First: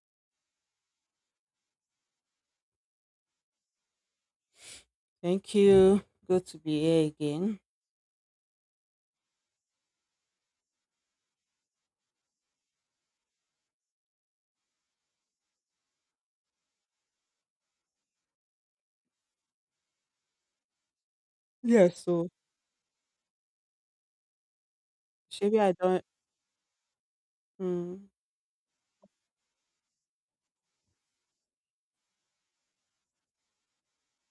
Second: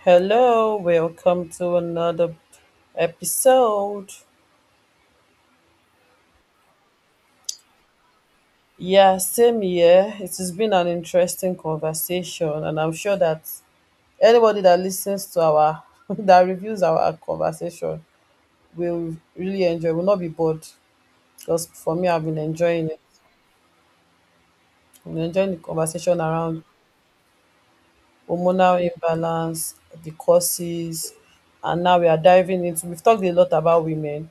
Hello, welcome to another episode. Thank you. Good to be here again. Yeah, same here. It has been an interesting conversation, and I'm sure that anybody that listens to our that reviews our conversation will really enjoy, will not be bored. Because for Yes. me, I've So, been enjoying it. I'm enjoying the maybe I don't. conversation around Mm. hormonal imbalance, the causes, and now we are diving into we've talked a lot about women,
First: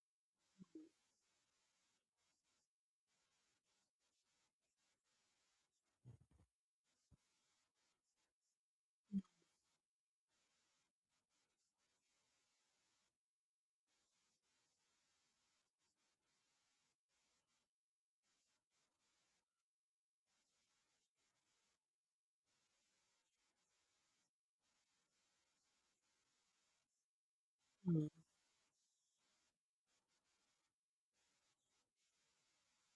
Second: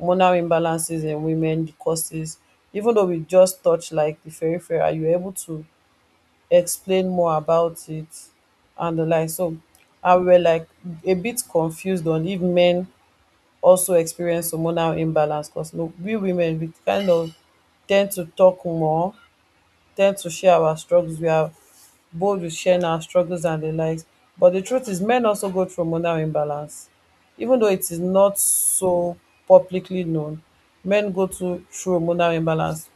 hormonal imbalances in women, the causes. Even though we just touched like the periphery, are you able to explain more about it and the like? So I were like a bit confused on if men also experience hormonal imbalance because no, we women we kind of tend to talk more tend to share our struggles. We are bold with sharing our struggles and the likes. But the truth is, men also go through hormonal imbalance. Even though it is Mm. not so publicly known, men go to, through hormonal imbalance.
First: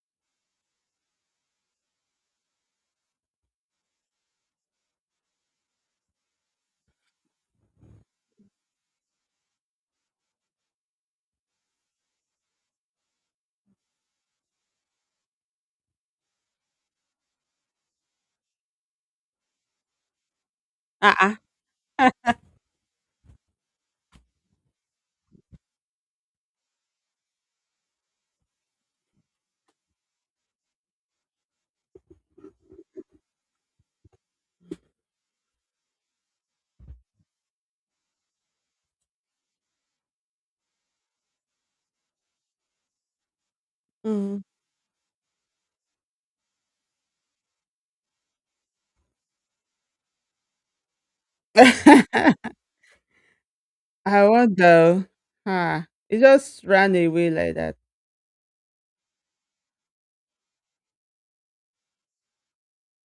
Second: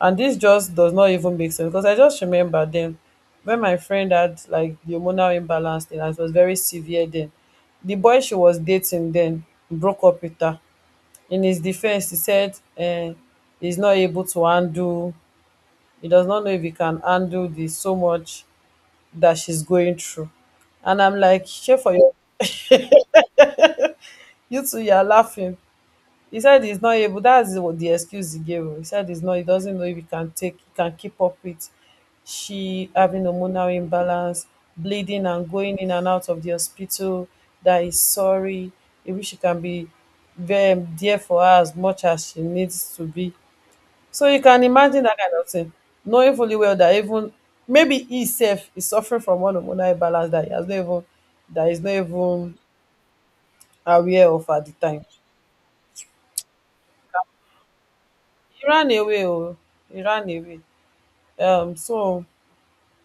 And this just does not even make sense because I just remember then when my friend had like the hormonal imbalance thing, and it was very severe then. The boy she was dating then broke up with her. In his defense, he said he's not able to handle he does not know if he can handle the so much that she's going through. And I'm Uh-uh. like, shame for you. You two, you're laughing. He said he's not able. That's what the excuse he gave her. He said he's not. He doesn't know if he can take, he can keep up with. She having hormonal imbalance, bleeding and going in and out of the hospital. That is sorry. He wish she can be there for her as much as she needs to be. So Mm. you can imagine that kind of thing, knowing fully well that even maybe he self is suffering from one hormonal imbalance that he has not even that he's not even I aware of at the time. wonder. Huh. It just ran away like that. He ran away, oh, he ran away. So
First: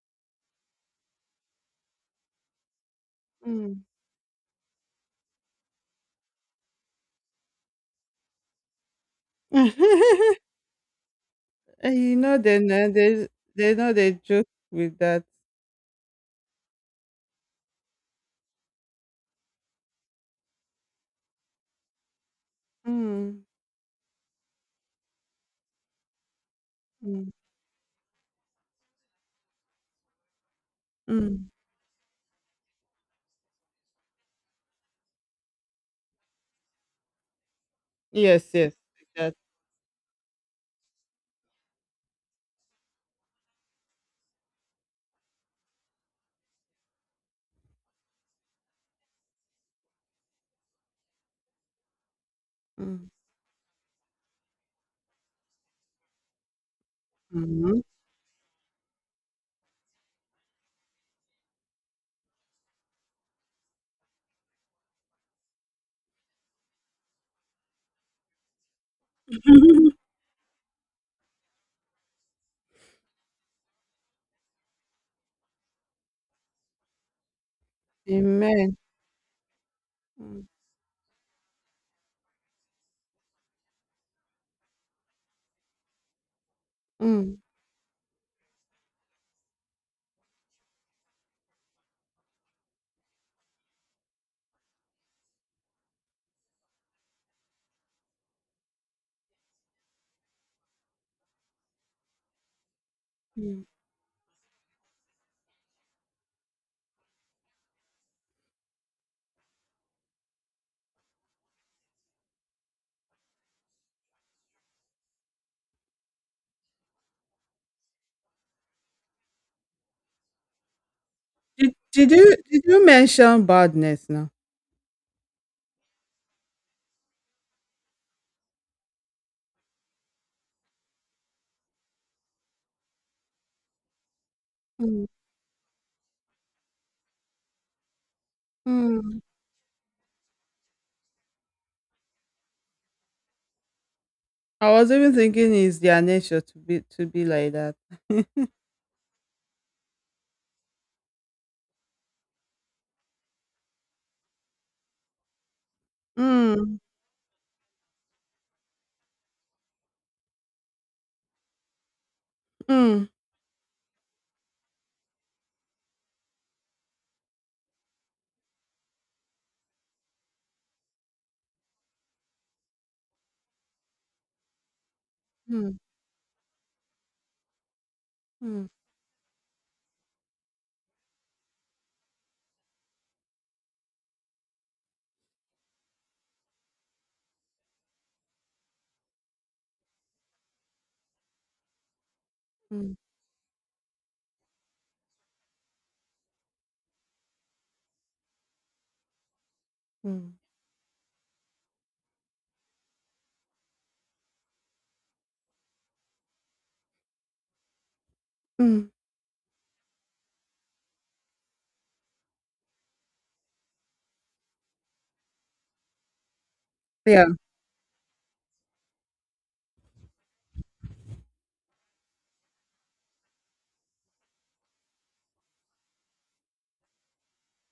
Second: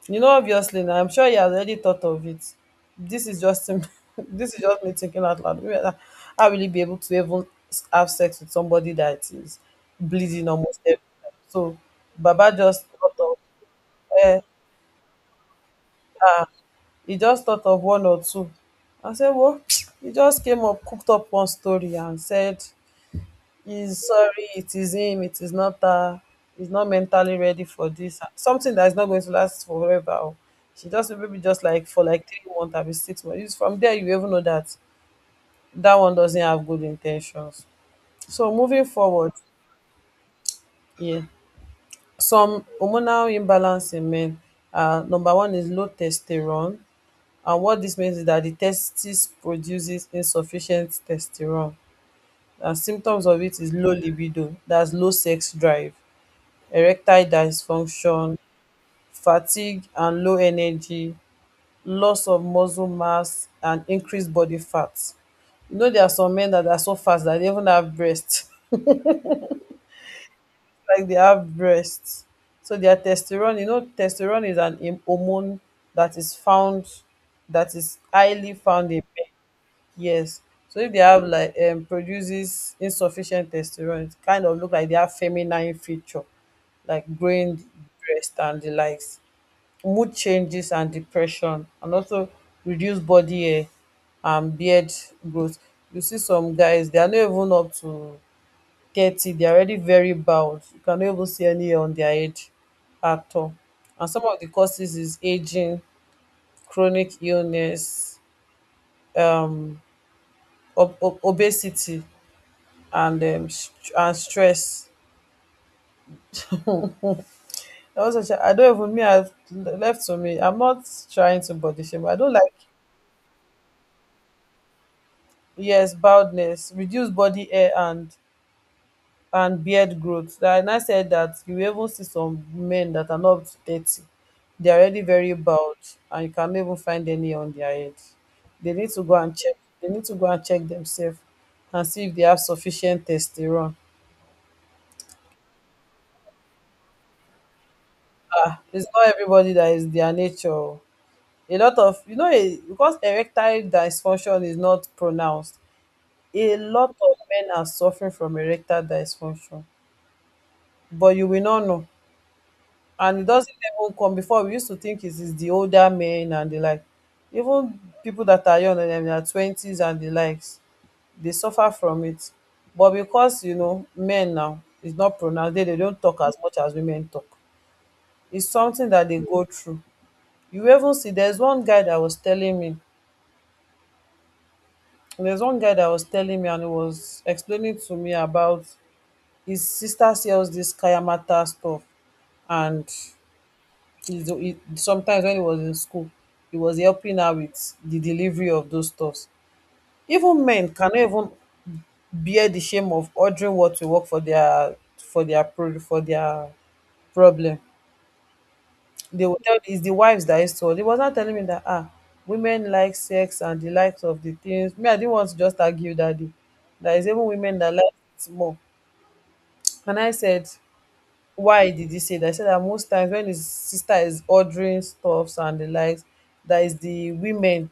you know, obviously, now I'm sure he has already thought of it. This is just Mm. him. This is just me thinking out loud. Maybe I really be able to even have sex with somebody that is bleeding almost every time. So And you know Baba they just know thought they of. they know they eh. joke with that. He just thought of one or two. I said, well, he just came up, cooked up one story and said, Mm. he's sorry, it is him, it is not her, he's not Mm. mentally ready for this. Something that is not going to last forever. Oh. She just maybe Mm. just like for like 3 months, I be 6 months. It's from there, you even know that that one doesn't have good intentions. Yes, So yes. moving With forward, that. yeah, some hormonal imbalance in men. Number one is low testosterone. And what this means is that the testes produces insufficient testosterone, and Mm. symptoms of it is low libido, that's low sex drive, erectile Mhm. dysfunction, fatigue and low energy, loss of muscle mass, and increased body fat. You know, there are some men that are so fat that they even have breasts, like they have breasts. So their testosterone, you know, testosterone is an hormone that is found, that is highly Amen. found in. Yes. Mm. So if they have like produces insufficient testosterone, it kind of look like they have feminine feature, like Mm. growing breast and the likes, mood changes and depression, and also reduced body hair and beard growth. You see some guys, they are not even up to 30, they are already very bald. You cannot even see any hair on their head at all. Mm. And some of the causes is aging, chronic illness, um obesity and and stress. I also, I don't even me. I've left to me. I'm not trying to Did, body shame. did I don't you like did you mention badness now? yes baldness, reduce body hair and beard growth. That- And I said that you will even see some men that are not up to 30. They are already Mm. very bald, and you can not even find any on their head. They need to go Mm. and check. They need to go and check themselves and see if they have sufficient testosterone. I was even thinking it's their nature to be like that. Ah, it's not everybody that is their nature. A lot of you know because erectile dysfunction is not pronounced, a Mm. lot of men are suffering from erectile dysfunction, but you will not know. Mm. And it doesn't even come before we used to think it is the older men and the like. Even people that are young and in their twenties and the likes, they suffer from it. But because you know, men now is not pronounced, they Mm. don't talk as much as women talk. It's Mm. something that they go through. You even see there's one guy that was telling me. And there's one guy that was telling me and he was explaining to me about his sister sells this kayamata stuff and Mm. Sometimes when he was in school he was helping her with the delivery of those stuffs. Mm. Even men cannot even bear the shame of ordering what to work for their pro for their problem. Mm. They will tell it's the wives that is told. He was not telling me that ah, women like sex and the likes of the things. Me, I didn't want to just argue that day. There is even Yeah. women that like it more. And I said, why did he say that? I said that most times when his sister is ordering stuffs and the likes, that is the women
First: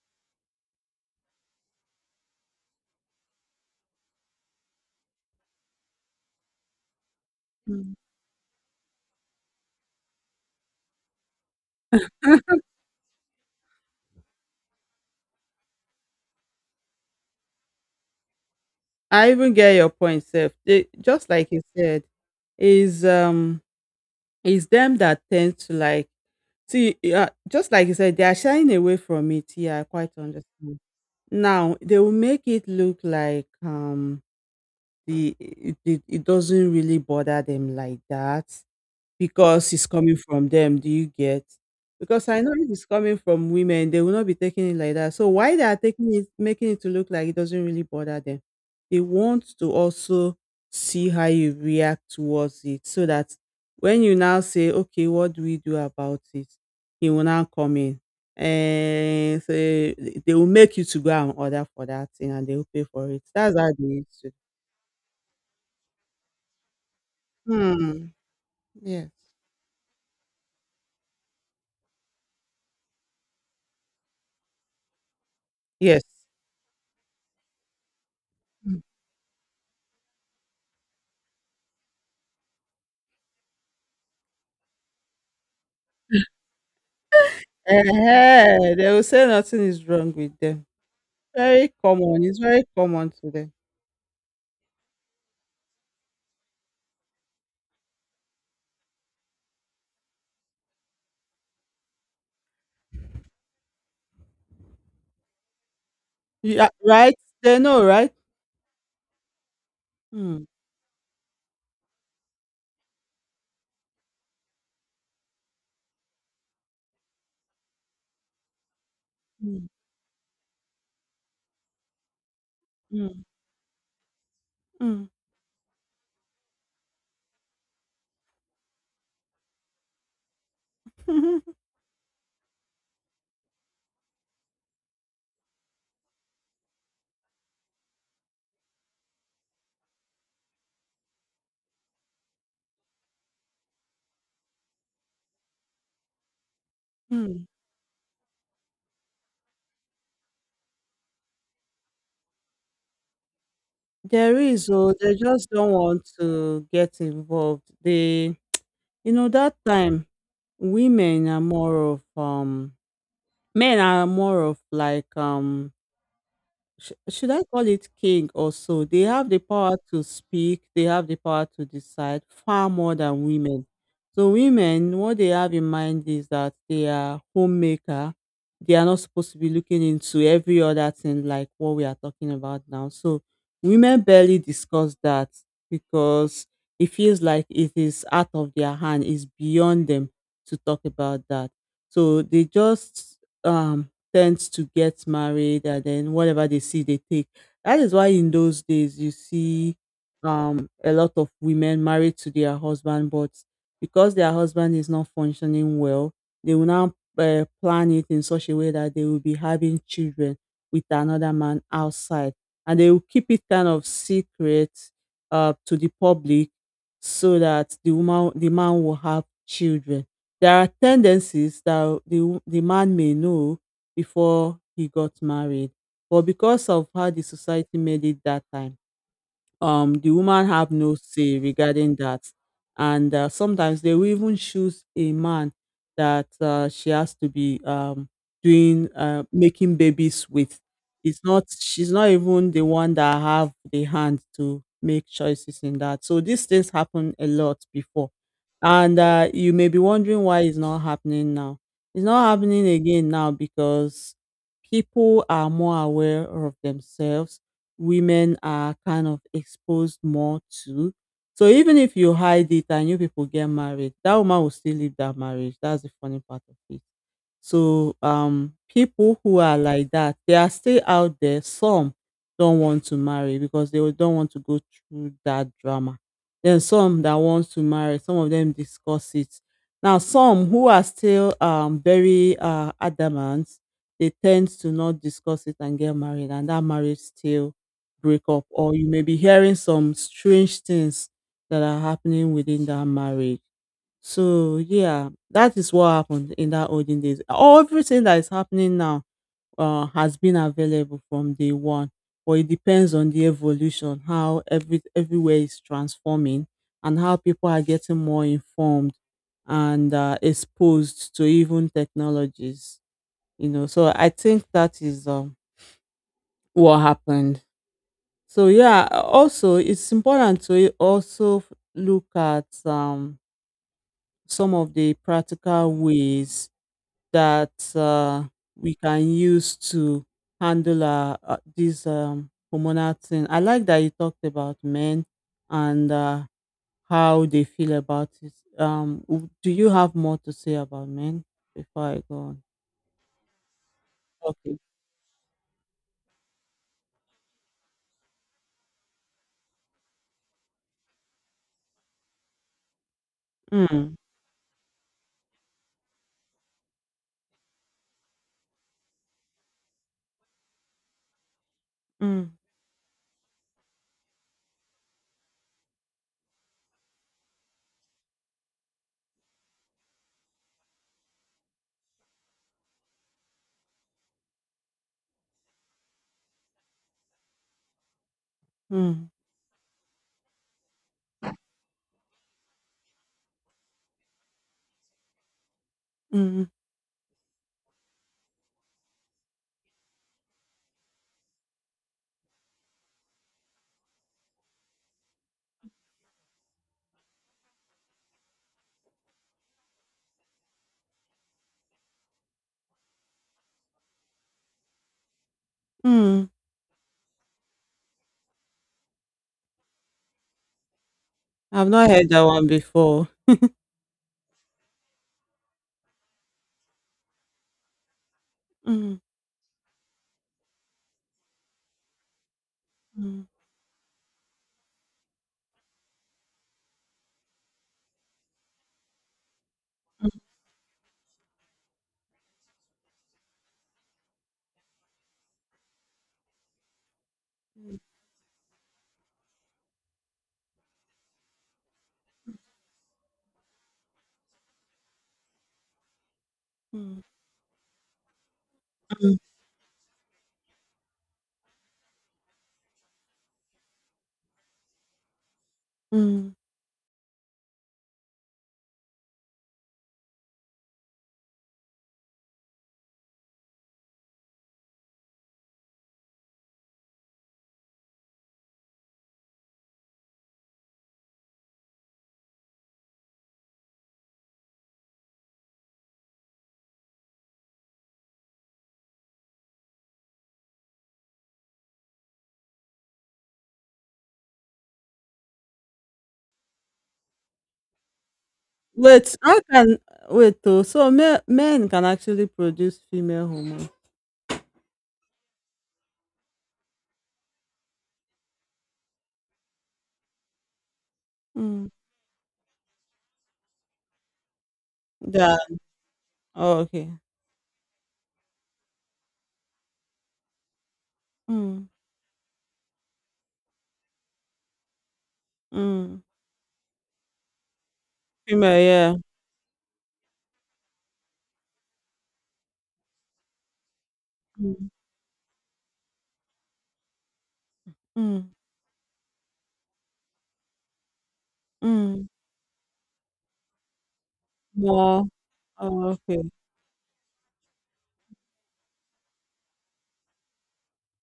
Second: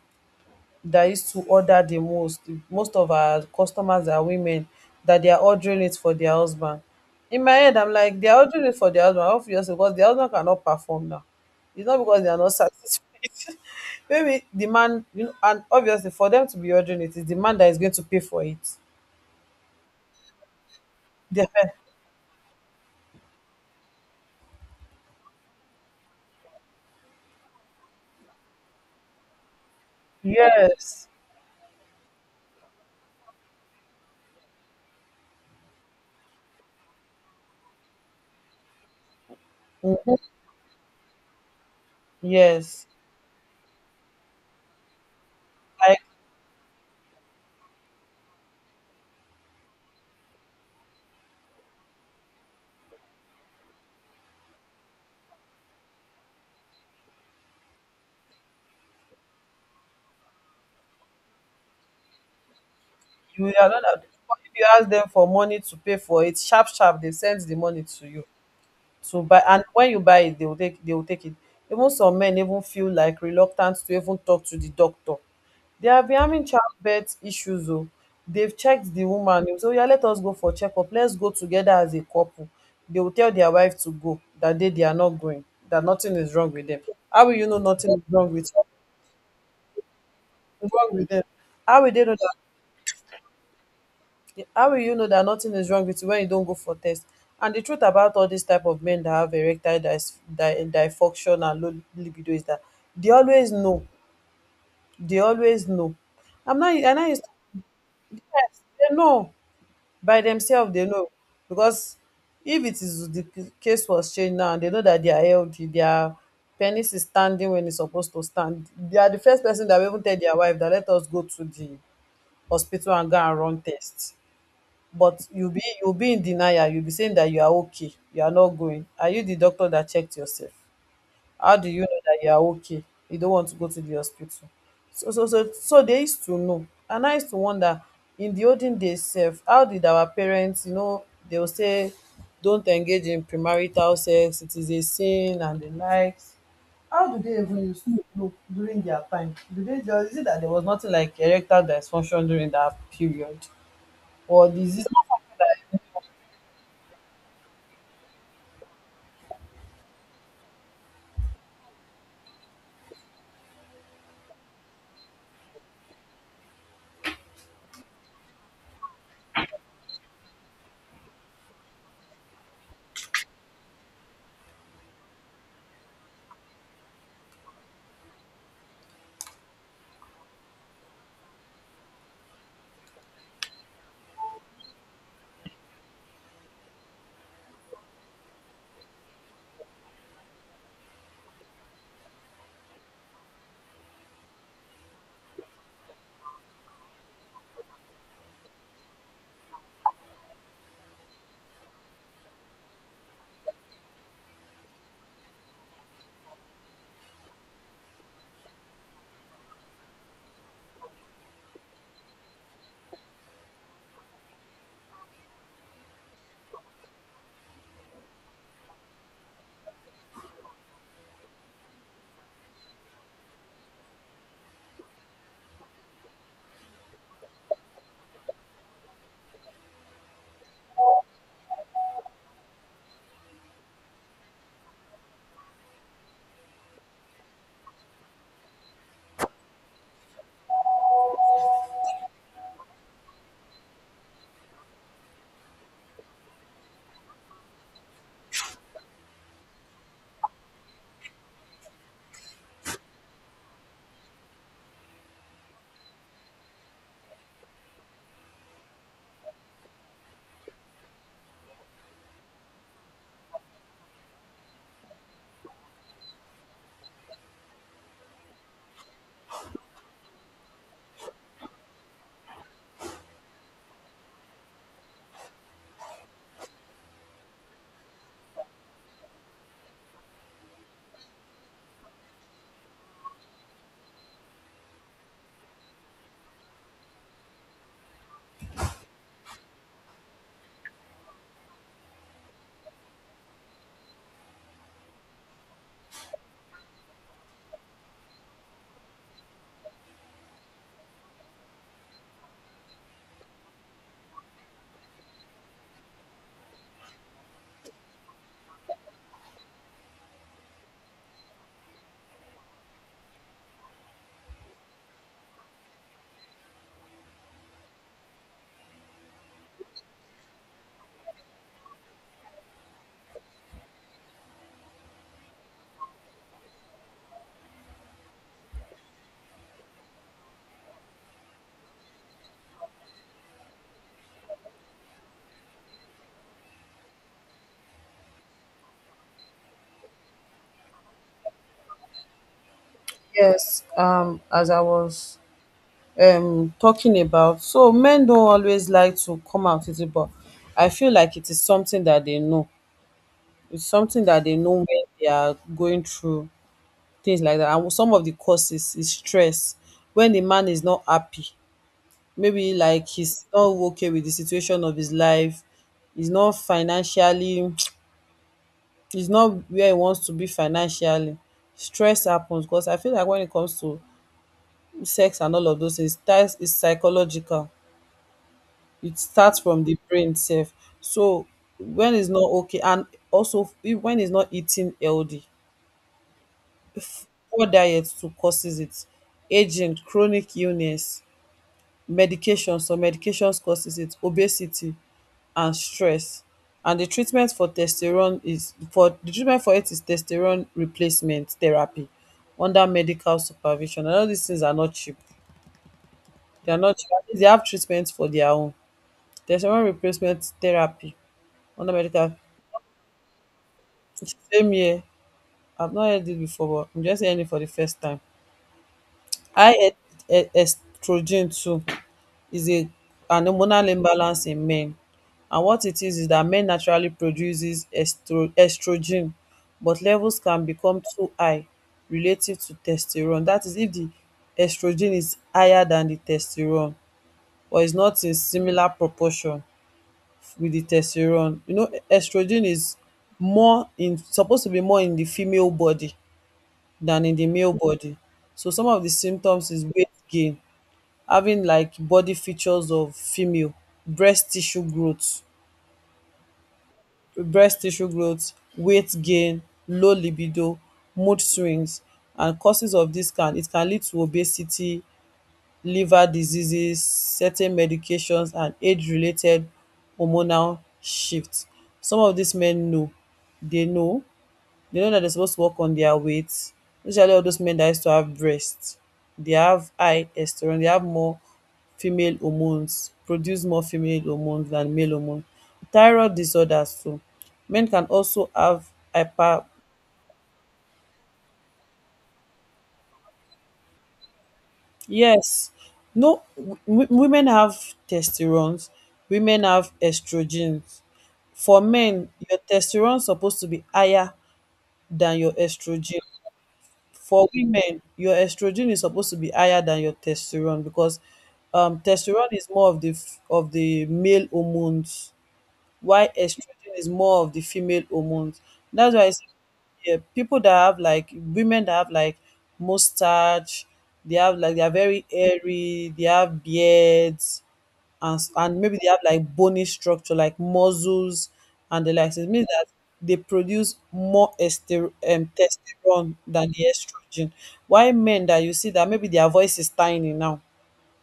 that used to order the most. Most of our customers are women that they are ordering it for their husband. In my head I'm Mm. like they are ordering it for their husband obviously because their husband cannot perform now. It's not because they are not satisfied. Maybe the man, you know, and obviously for them to be ordering it is the man that is going to pay for it. I even get your point, Seth. They, just They- like you said, is um is them that tend to like see, just like you said, they are shying away from it. Yeah, I quite understand. yes. Now they will make it look like it doesn't really bother them like that. Because it's coming Mhm. from them, do you get? Because I know if it's Yes, coming from women, they will not be taking it like that. So why they are like taking it, making it to look like it doesn't really bother them. They want to also see how you react towards it so that when you now say, okay, what do we do about it? He will now come in. And so they will make you to go and order for that thing, and they will pay for it. you That's how are they not used to. if you ask them for money to pay for it sharp sharp they send the money to Hmm. you Yes. to buy and when you buy it they will take it. Even some men even feel like reluctant to even talk to the doctor. They Yes. have been having childbirth issues. Oh, they've checked the woman, they will say oya let us go for checkup, let's go together as a couple. They will tell their wife to go that day they are not going, that nothing is wrong with them. How will you know nothing is wrong with Ehen, they will say nothing is wrong with them. them? Very How will they know common. that? It's very common to them. How will you know that nothing is wrong with you when you don't go for test? And the truth about all these type of men that have erectile dysfunction and low libido is that they always know. They always know. I'm Yeah, not. I'm not. right? Used to, They know, right? yes, they know by Mm. themselves. They know because if it is the case was changed now, and they know that they are healthy. Their penis is standing when it's supposed to stand. They are the first person Mm. that will even tell their wife that let us go to the hospital and go Mm. and run tests. Mm. But you'll be in denial, you'll be saying that you are okay, you are not going, are you the doctor that checked yourself? How do you know that you are okay? You don't want to go to the hospital. So they used to know. And I used to wonder in the olden days sef how did our parents, you know, they will say don't engage in premarital sex it is a sin and the likes. How do they Mm. even use to know during their time? Do they just, is it that there was nothing like erectile dysfunction during that period, There or is, is it oh, not they something just don't that. want to get involved. They, that time women are more of, men are more of like, should I call it king or so? They have the power to speak, they have the power to decide far more than women. So women, what they have in mind is that they are homemaker. They are not supposed to be looking into every other thing like what we are talking about now. So women barely discuss that because it feels like it is out of their hand, it's beyond them to talk about that. So they just um tends to get married, and then whatever they see they take. That is why in those days you see a lot of women married to their husband, but because their husband is not functioning well, they will now plan it in such a way that they will be having children with another man outside, and they will keep it kind of secret, to the public, so that the man will have children. There are tendencies that the man may know before he got married. But because of how the society made it that time, the woman have no say regarding that, and sometimes they will even choose a man that, she has to be, doing, making babies with. It's not, she's not even the one that have the hand to make choices in that. So these things happen a lot before, and you may be wondering why it's not happening now. It's not happening again now because people are more aware of themselves, women are kind of exposed more to. So even if you hide it and you people get married, that woman will still leave that marriage. That's the funny part of it. So people who are like that, they are still out there. Some don't want to marry because they don't want to go through that drama. Then some that want to marry, some of them discuss it. Now some who are still very adamant, they tend to not discuss it and get married, and that marriage still break up. Or you may be hearing some strange things that are happening within that marriage. So yeah, that is what happened in that olden days. Everything that is happening now has been available from day one, but it depends on the evolution, how everywhere is transforming, and how people are getting more informed and, exposed to even technologies. You know, so I think that is, what happened. So yeah, also it's important to also look at, some of the practical ways that, we can use to handle, this, hormonal thing. I like that you talked about men and, how they feel about it. Do you have more to say about men before I go on? Yes, as Okay. I was talking about, so men don't always like to come out with it, but I feel like it is something that they know. It's Mm. something that they know when they are going through things like that. And some of the causes is stress. When the man is not happy, Mm. maybe like he's not okay with the situation of his life, he's not financially, he's not where he wants to be financially. Stress happens because I feel like when it comes to sex and all of those things that is psychological, it Mm. starts from the brain self. So when it's not okay, and also when it's not eating healthy, Mm. poor diet too causes it. Aging, chronic illness, medications, some medications causes it. Obesity and stress. And the treatment for testosterone is, for the treatment for it is testosterone replacement therapy under medical supervision, and all these things are not cheap. Mm. They are not cheap. At least they have treatments for their own. Testosterone replacement therapy I've under not heard medical. that one before. Same here, I've not heard it before, but I'm just hearing it for the first time. Mm. High estrogen too is a Mm. an hormonal imbalance in men. And what it is that men naturally produces estrogen, but levels can become too high relative to testosterone. That is, if the estrogen is higher than the testosterone or is not in similar proportion with the testosterone. You know, estrogen is more in supposed to be more in the female body Mm. than in the male body. So some of the Mm. symptoms is weight gain, having like body features of female, breast tissue growth, Mm. breast tissue growth, weight gain, low libido, mood swings, and causes of this can lead to obesity, liver diseases, certain medications, and age-related hormonal shifts. Some of these men know, they know, they know that they're supposed to work on their weight. Usually all those men that used to have breasts, they have high estrogen. They have more female hormones, Produce more female hormones than male hormones. Thyroid disorders too. Men can also have Wait, I hyper. can wait. Oh, so men can actually produce female hormone. Yes. No, women have testosterone, women have estrogens. For Mm. men, your testosterone is supposed to be higher than your Yeah. estrogen. Oh, okay. For women, your estrogen is supposed to be higher than your testosterone, because Mm. Testosterone is more of the of the male hormones, Mm. while estrogen is more of the female hormones. Female, yeah. That's why I say, yeah, people that have like, women that have like mustache, they have like, they Mm. are very hairy, they have beards, and Mm. And maybe they have like bony structure, like muscles and the Mm. likes. It means that they produce more No. Oh, testosterone okay. than the estrogen. Why men that you see that maybe their voice is tiny now,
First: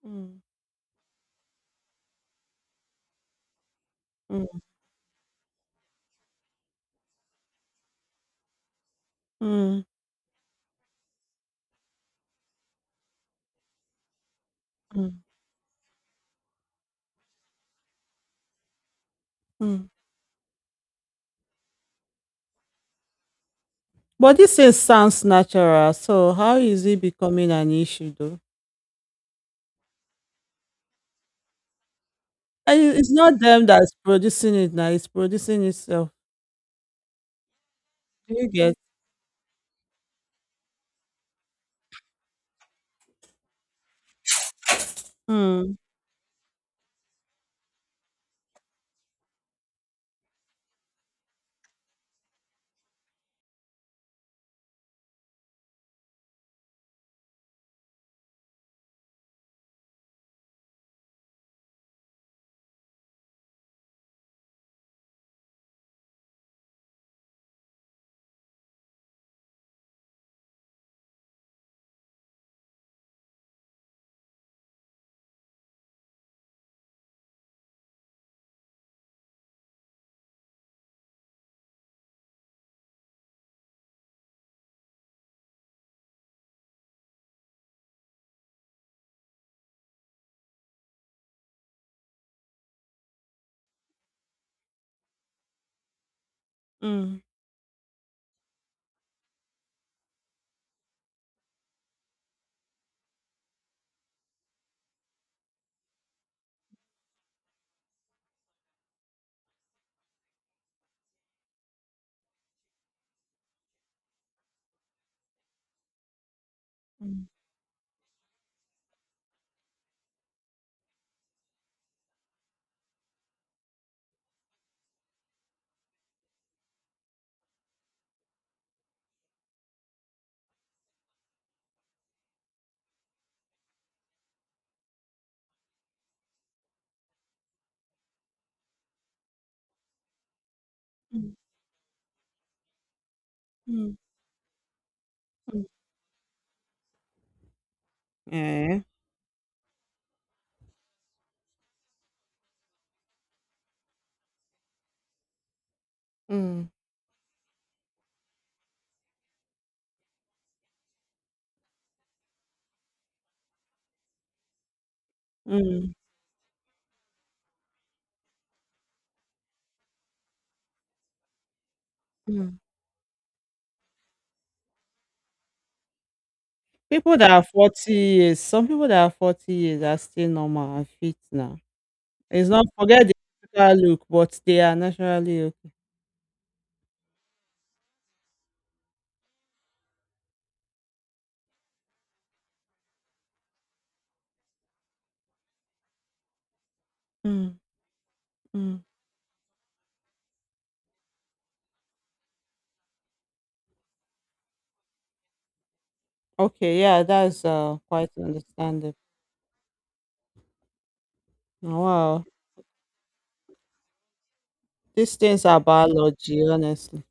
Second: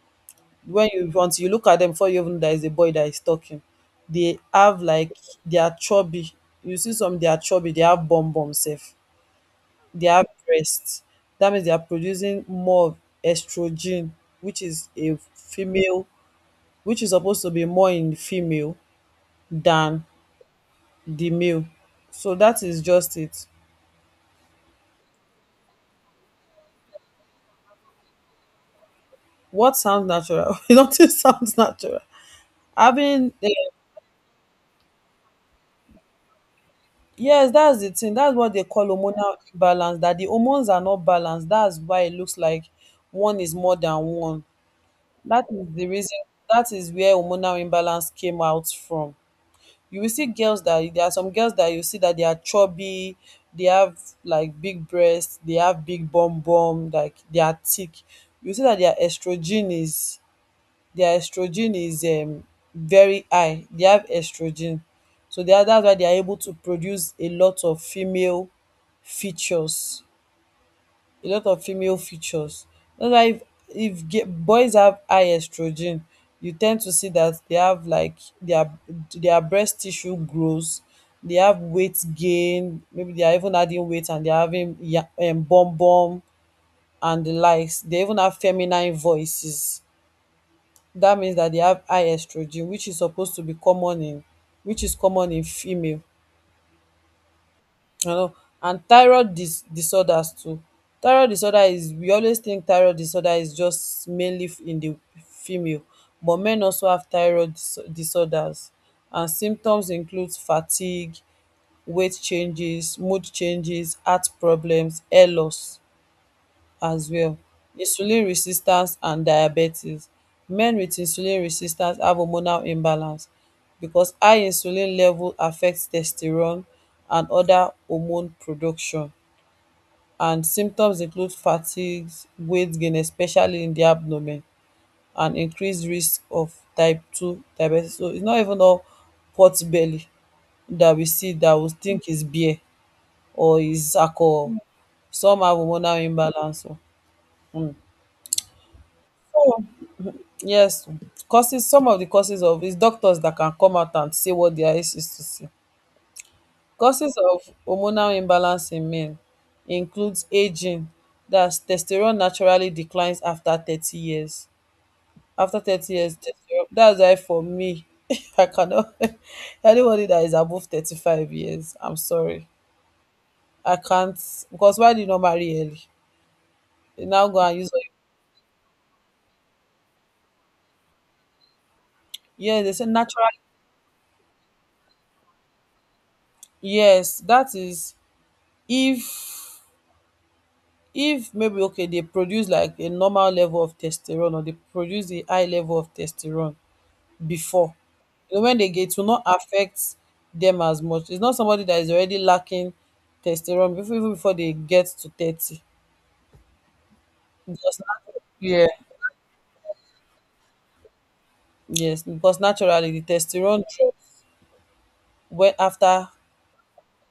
Mm. when you look at them before you even know that is a boy that is talking. They Mm. have like, they are chubby. You see some, they are chubby, they have bum bum self. Mm. They have breasts. That means they are producing more estrogen, which is Mm. a female, which is supposed to be more in female Mm. than the male. So that is just it. But this thing sounds natural, so how is it becoming an issue though? What sounds natural? Nothing sounds natural. And it's Having not them that's producing it now, it's producing itself. Yes, that's the thing. Do That's you what they get? call hormonal imbalance, that the hormones are not balanced. That's why it looks like one is more than one. That is Mm. the reason, that is where hormonal imbalance came out from. You will see girls that There are some girls that you see that they are chubby, they have like big breasts, they have big bum bum, like they are thick. You see that their estrogen is very high, they have estrogen. So they are That's why they are able to produce a lot of female features, a lot of female features that's why, if ge- boys have high estrogen, you tend to see that they have like, their their breast tissue grows, they have weight gain, maybe they are even adding weight, and they're having bum bum and the likes. They even have feminine voices. Dat means dat dey have high estrogen, which is common in female, Mm. you know. And thyroid disorders too. Thyroid disorder is We always think thyroid disorder is just mainly in the female, but men also have thyroid disorders, and symptoms include fatigue, weight changes, mood changes, heart problems, hair loss as Mm. well. Insulin resistance and diabetes. Men with insulin resistance have hormonal imbalance because high insulin level affects testosterone and other hormone production. And symptoms include fatigue, weight gain, especially in the abdomen, and increased risk of type 2 diabetes. So it's not even all pot belly that we Mm. see that we think is beer or is Mm. alcohol. Some have hormonal imbalance. Yeah. So, yes, causes some of the causes of it's doctors that can come out and say what their eyes is to see. Mm. Causes of hormonal imbalance in men includes aging. That's testosterone naturally declines after 30 years. After Mm. 30 years, testosterone, that's why for me, I cannot, anybody that is above 35 years, I'm sorry. Mm. I can't, because why do you not marry early? They People now that go are and use. 40 years, some people that are 40 years are still normal and fit now. It's Yeah, not they say forget the natural. typical look, but they are naturally okay. Yes, that is, if if maybe, okay, they produce like a normal level of testosterone, or they produce a high level of testosterone Mm. before, you know, when they Mm. get it will not affect them as much. It's not somebody that is already lacking testosterone before even before they get to 30, Okay, yeah, that's because quite yeah, understandable. Oh, yes, wow, because naturally the testosterone drops these things when, are after, biology, honestly.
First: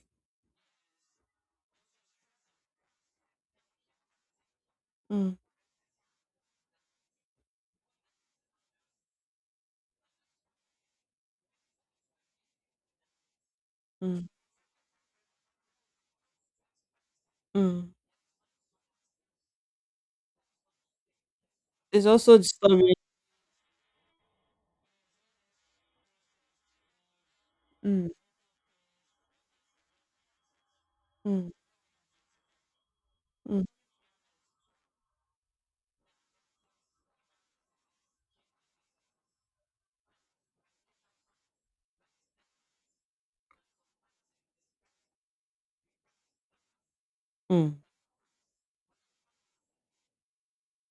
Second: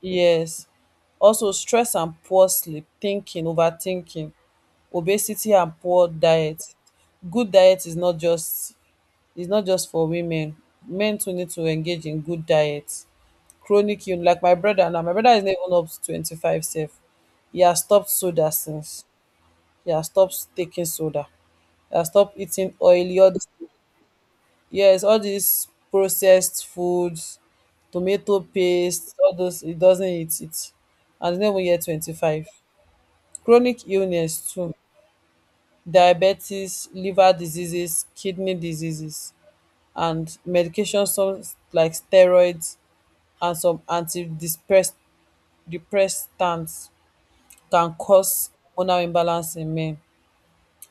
yes. Also stress and poor sleep, thinking overthinking, Mm. obesity and poor diet. Good diet is not just It's not just for women. Men too need to engage in good diet. Chronic ill, Mm. like my brother now. My brother is not even up to 25 sef. He has Mm. stopped soda since. He has stopped taking soda. He It's has stopped also eating disturbing. oily, all this yes, all these processed foods, Mm. tomato paste, all those, he doesn't eat it. And he's Mm. not even yet 25. Mm. Chronic illness too, diabetes, liver diseases, kidney diseases, and medication, some like steroids and some antidepressants Mm. can cause hormonal imbalance in men.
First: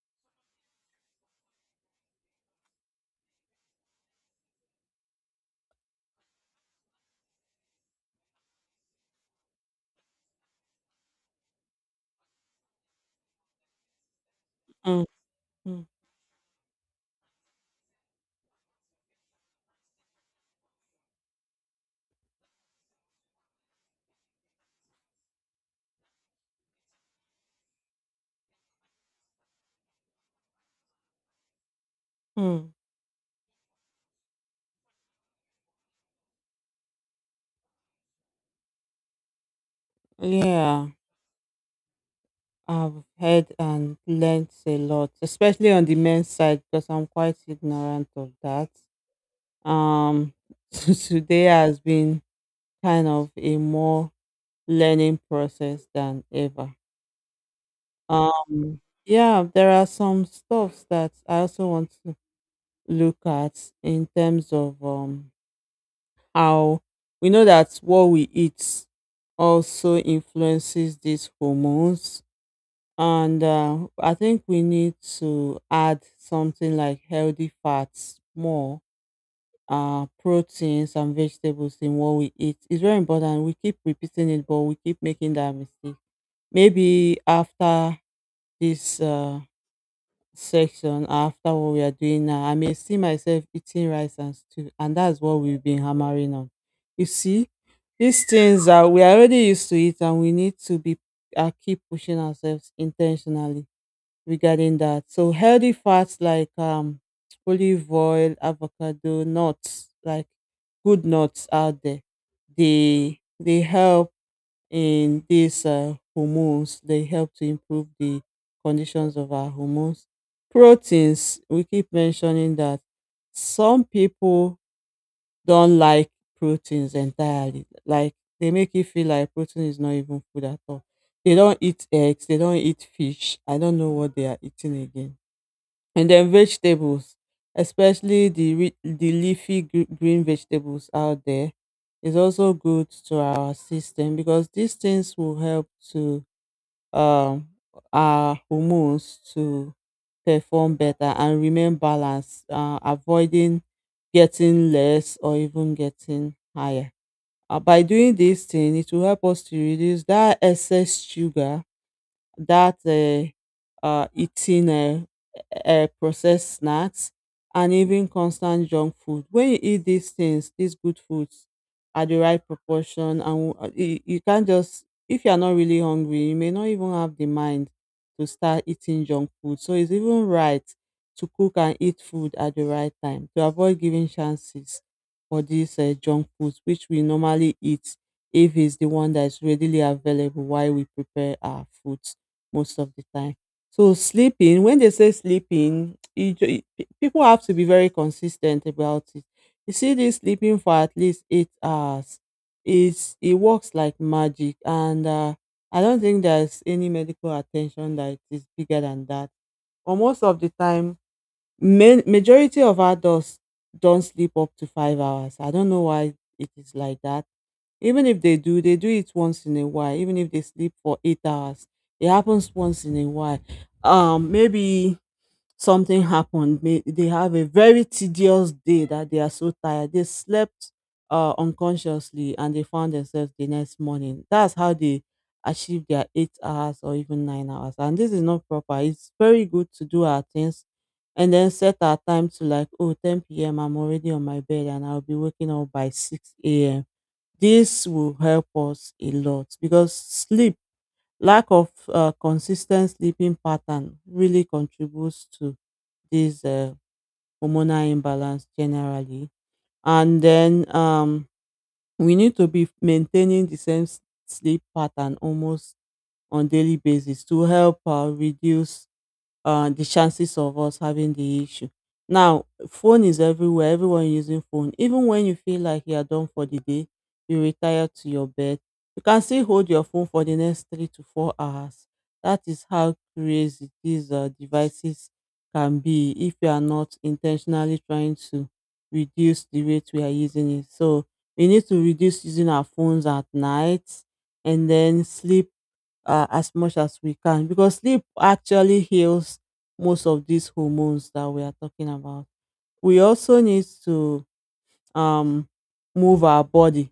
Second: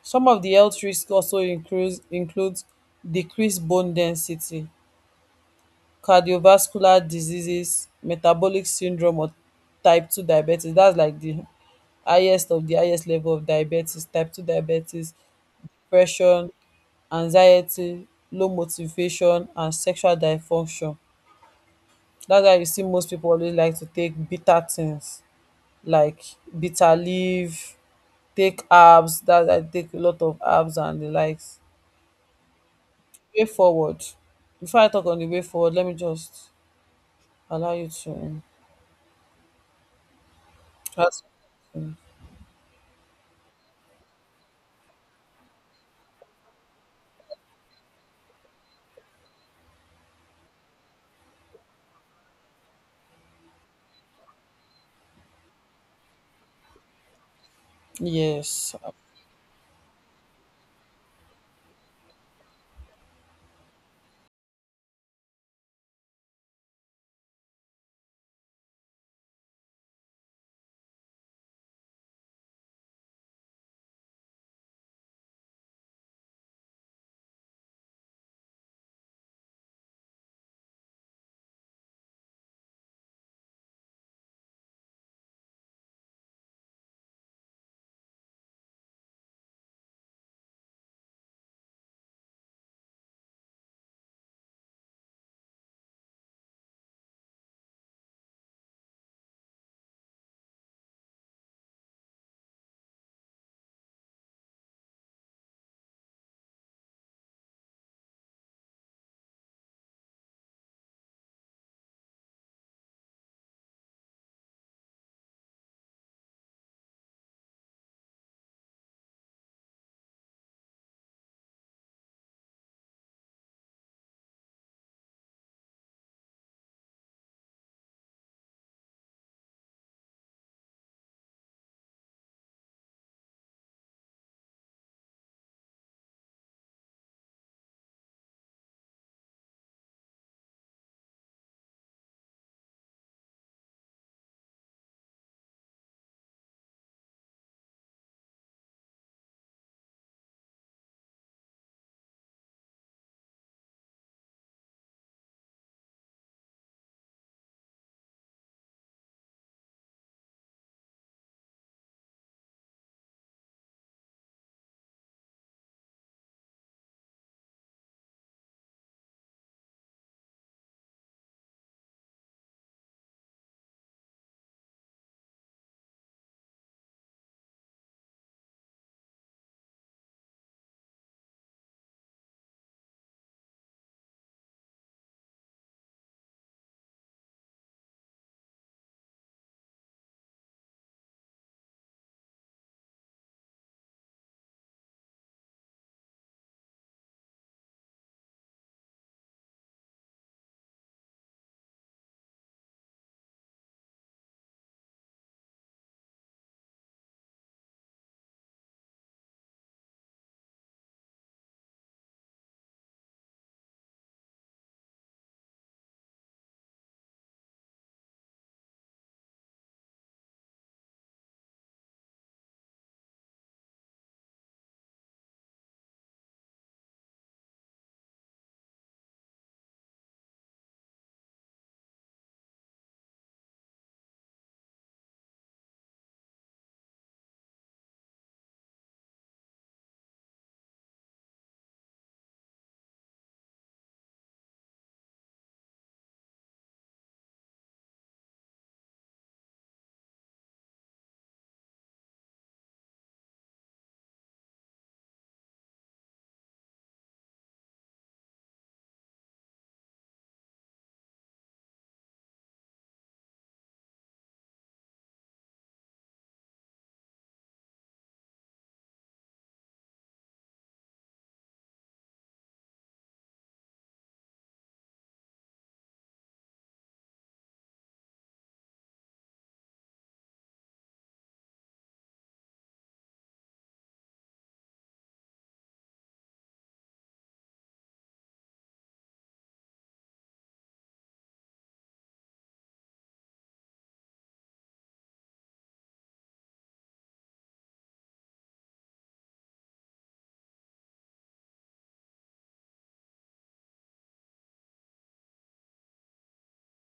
Some of the health risks also includes decreased bone density, cardiovascular diseases, metabolic syndrome, or type 2 diabetes. That's like the highest of the highest level of diabetes, type two Mm. diabetes, Mm. depression, anxiety, low motivation, and sexual dysfunction. That's why you see most pipu always like to take bitter things, like bitter leaf, take herbs, that I take a lot of herbs and the likes. Mm. Way forward. Before I talk on the way forward, let me just allow you to Yeah, ask. um, I've heard and learnt a lot, especially on the men's side, because I'm quite ignorant of that. Um, Today has been kind of a more learning process than ever. Yes, Yeah, there are some stuffs that I also want to look at in terms of, how we know that what we eat also influences these hormones, and, I think we need to add something like healthy fats more. Proteins and vegetables in what we eat. It's very important. We keep repeating it, but we keep making that mistake. Maybe after this, section after what we are doing now, I may see myself eating rice and stew, and that's what we've been hammering on. You see, these things are we are already used to it, and we need to be, keep pushing ourselves intentionally regarding that. So healthy fats like, olive oil, avocado, nuts, like good nuts out there, they help, and these, hormones they help to improve the conditions of our hormones. Proteins, we keep mentioning that some people don't like proteins entirely. Like, they make you feel like protein is not even food at all. They don't eat eggs, they don't eat fish. I don't know what they are eating again. And then vegetables, especially the leafy green vegetables out there, is also good to our system because these things will help to, um our hormones to perform better and remain balanced, avoiding getting less or even getting higher. By doing this thing, it will help us to reduce that excess sugar that, eating, processed snacks and even constant junk food. When you eat these things, these good foods, at the right proportion, and, you, can't just if you are not really hungry, you may not even have the mind to start eating junk food. So it's even right to cook and eat food at the right time to avoid giving chances for these, junk foods which we normally eat, if it's the one that's readily available while we prepare our food most of the time. So sleeping, when they say sleeping, people have to be very consistent about it. You see, this sleeping for at least 8 hours, it works like magic, and, I don't think there's any medical attention that is bigger than that. But most of the time, majority of adults don't sleep up to 5 hours. I don't know why it is like that. Even if they do, they do it once in a while. Even if they sleep for 8 hours, it happens once in a while. Maybe something happened. May, they have a very tedious day that they are so tired. They slept, unconsciously and they found themselves the next morning. That's how they achieve their 8 hours or even 9 hours. And this is not proper. It's very good to do our things and then set our time to, like, oh ten 10 p.m. I'm already on my bed, and I'll be waking up by 6 a.m. This will help us a lot because sleep, lack of, consistent sleeping pattern really contributes to this, hormonal imbalance generally. And then, we need to be maintaining the same sleep pattern almost on daily basis to help, reduce, the chances of us having the issue. Now, phone is everywhere. Everyone using phone. Even when you feel like you are done for the day, you retire to your bed. You can still hold your phone for the next 3 to 4 hours. That is how crazy these devices can be if you are not intentionally trying to reduce the rate we are using it. So we need to reduce using our phones at night and then sleep as much as we can, because sleep actually heals most of these hormones that we are talking about. We also need to um, move our body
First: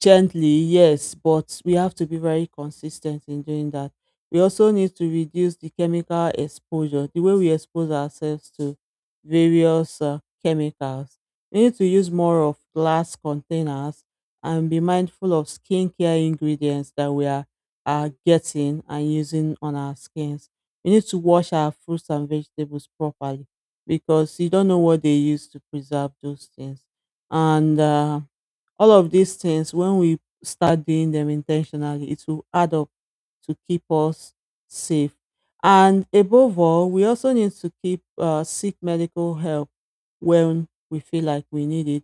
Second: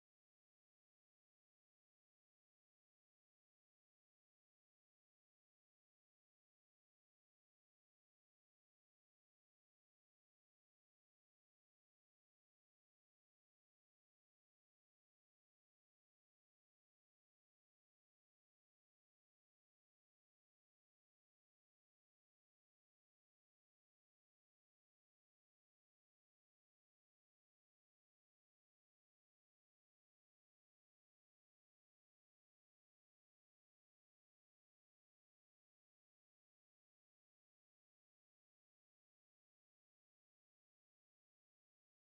gently, yes, but we have to be very consistent in doing that. We also need to reduce the chemical exposure, the way we expose ourselves to various chemicals. We need to use more of glass containers and be mindful of skincare ingredients that we are getting and using on our skins. We need to wash our fruits and vegetables properly, because you don't know what they use to preserve those things. And all of these things, when we start doing them intentionally, it will add up to keep us safe. And above all, we also need to keep seek medical help when we feel like we need it,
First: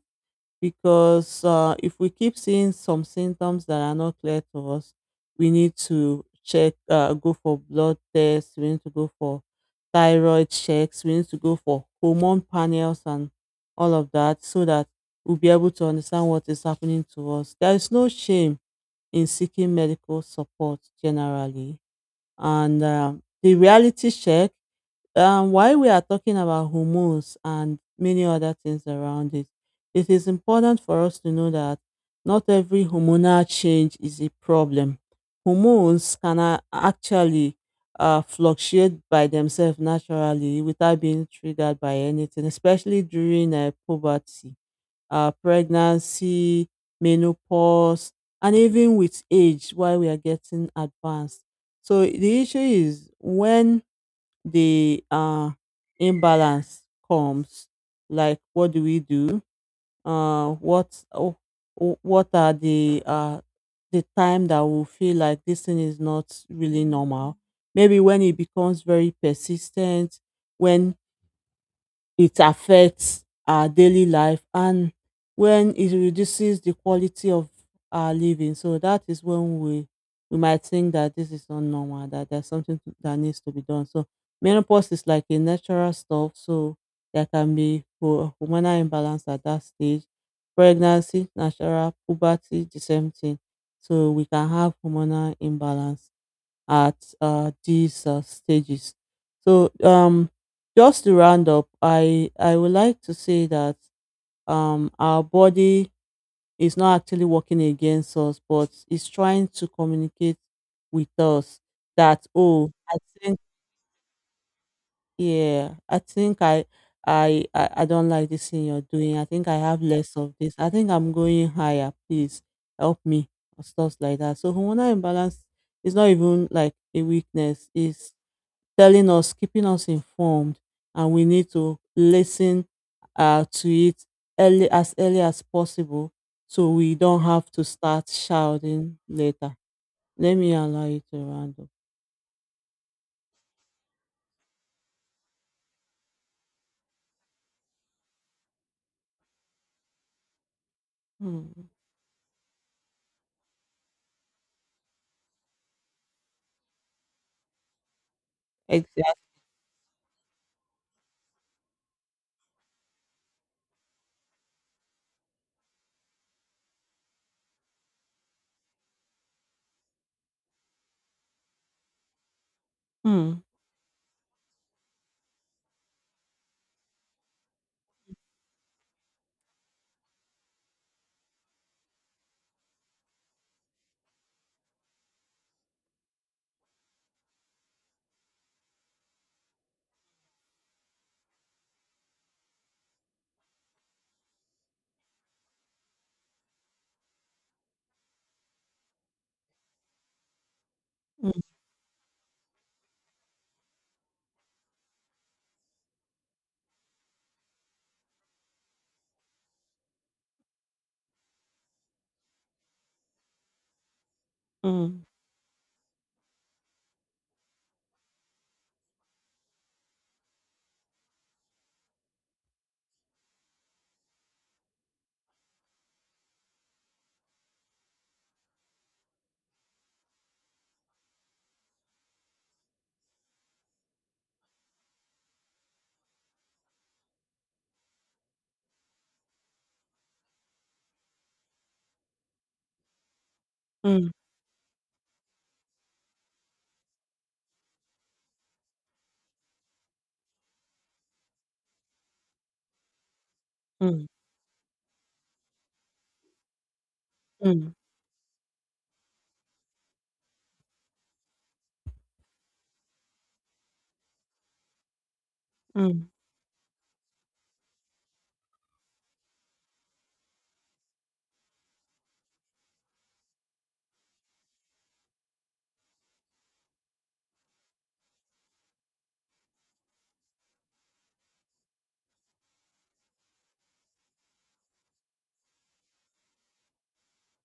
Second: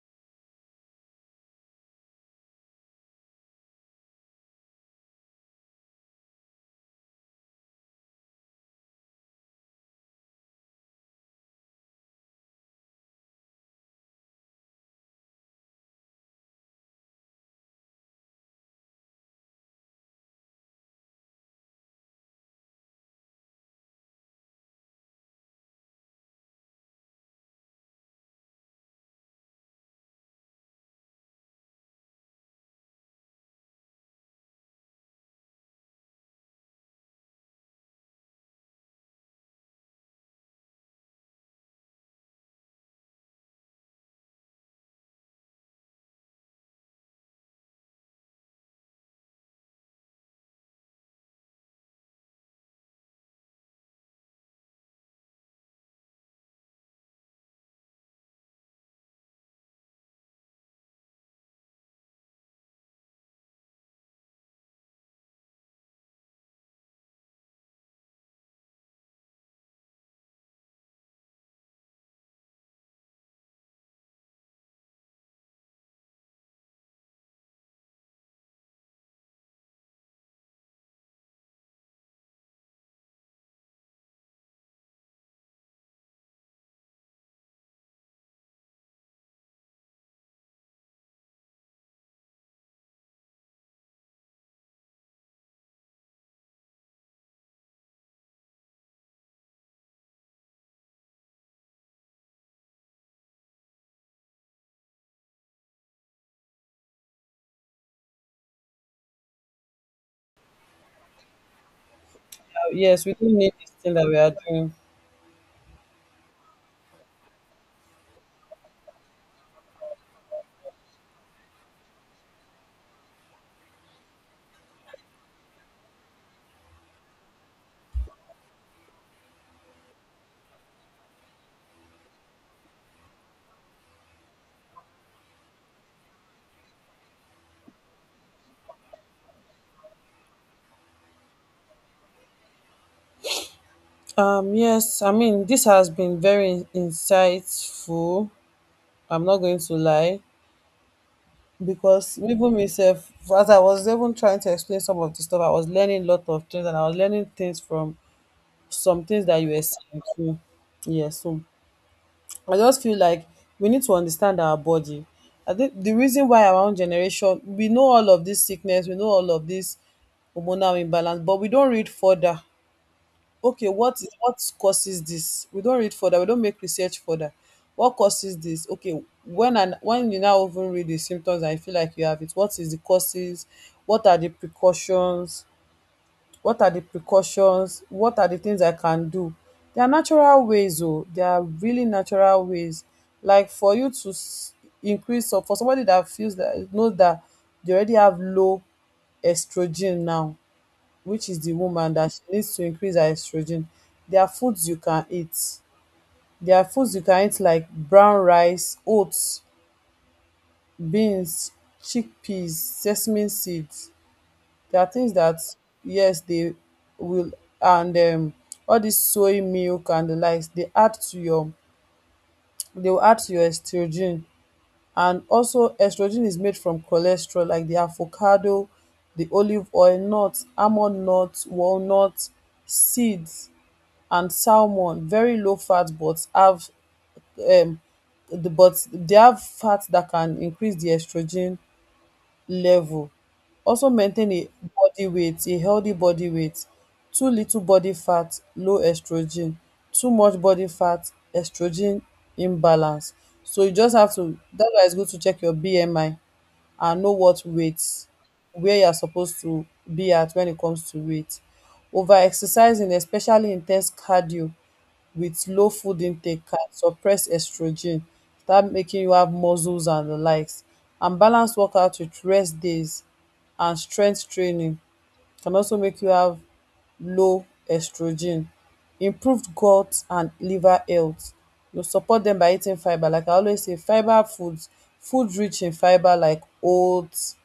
because if we keep seeing some symptoms that are not clear to us, we need to check, go for blood tests, we need to go for thyroid checks, we need to go for hormone panels and all of that, so that we'll be able to understand what is happening to us. There is no shame in seeking medical support generally. And the reality check, while we are talking about hormones and many other things around it, it is important for us to know that not every hormonal change is a problem. Hormones can actually fluctuate by themselves naturally without being triggered by anything, especially during puberty, pregnancy, menopause, and even with age while we are getting advanced. So the issue is when the imbalance comes, like, what do we do? uh what oh, oh, what are the time that we feel like this thing is not really normal? Maybe when it becomes very persistent, when it affects our daily life, and when it reduces the quality of our living. So that is when we might think that this is not normal, that there's something that needs to be done. So menopause is like a natural stuff. So there can be hormonal imbalance at that stage. Pregnancy, natural, puberty, the same thing. So we can have hormonal imbalance at these stages. So, just to round up, I would like to say that our body is not actually working against us, but it's trying to communicate with us that, oh, I yes, we do think need this thing that we are doing. yeah, I think I don't like this thing you're doing. I think I have less of this. I think I'm going higher. Please help me or stuff like that. So hormonal imbalance is not even like a weakness. It's telling us, keeping us informed, and we need to listen to it early, as early as possible, so we don't have to start shouting later. Let me allow you to round up. Yes, I mean, this has been very insightful. I'm not going to lie, Hmm. because even myself, as I was even trying to explain some of the stuff, I was learning a lot of things, and I was learning things from some Exactly. things that you were saying too. Yes, so I just feel like we need to understand our body. I think the reason why, our own generation, we know all of this sickness, we know all of this hormonal imbalance, but we don't read further. Mm, Okay, what causes this? We don't read further, we don't make research further. What causes this? Okay, when you now even read the symptoms and you feel like you have it, what is the causes? What are the precautions? What are the things I can do. There are really natural ways, like for you to increase, or for somebody that feels that knows that they already have low estrogen now, which is mm, the woman, that she needs to increase her estrogen. there are foods you can eat there are foods you can eat, like brown rice, oats, beans, chickpeas, sesame seeds. There are mm, things that, yes, they will. And all this soy milk and the likes, they will add to your estrogen. And also, estrogen is made from cholesterol, like the avocado, the olive oil, nuts, almond nuts, walnut, seeds, and salmon. Very low fat, um but they have fat that can increase the estrogen level. Also mm, maintain a healthy body weight. Too little body fat, low estrogen. Too much body fat, estrogen imbalance. So you just mm, have to That's why it's good to check your BMI and know what mm, weight where you're supposed to be at when it comes to weight. Over exercising especially in ten se cardio with low food mm, intake, can suppress estrogen, start making you have muscles and the likes. And balance workout with rest days and strength training can also make you have low estrogen. Improved gut and liver health, you support them by eating fibre, like I always say, fibre foods, food rich in fibre like oats.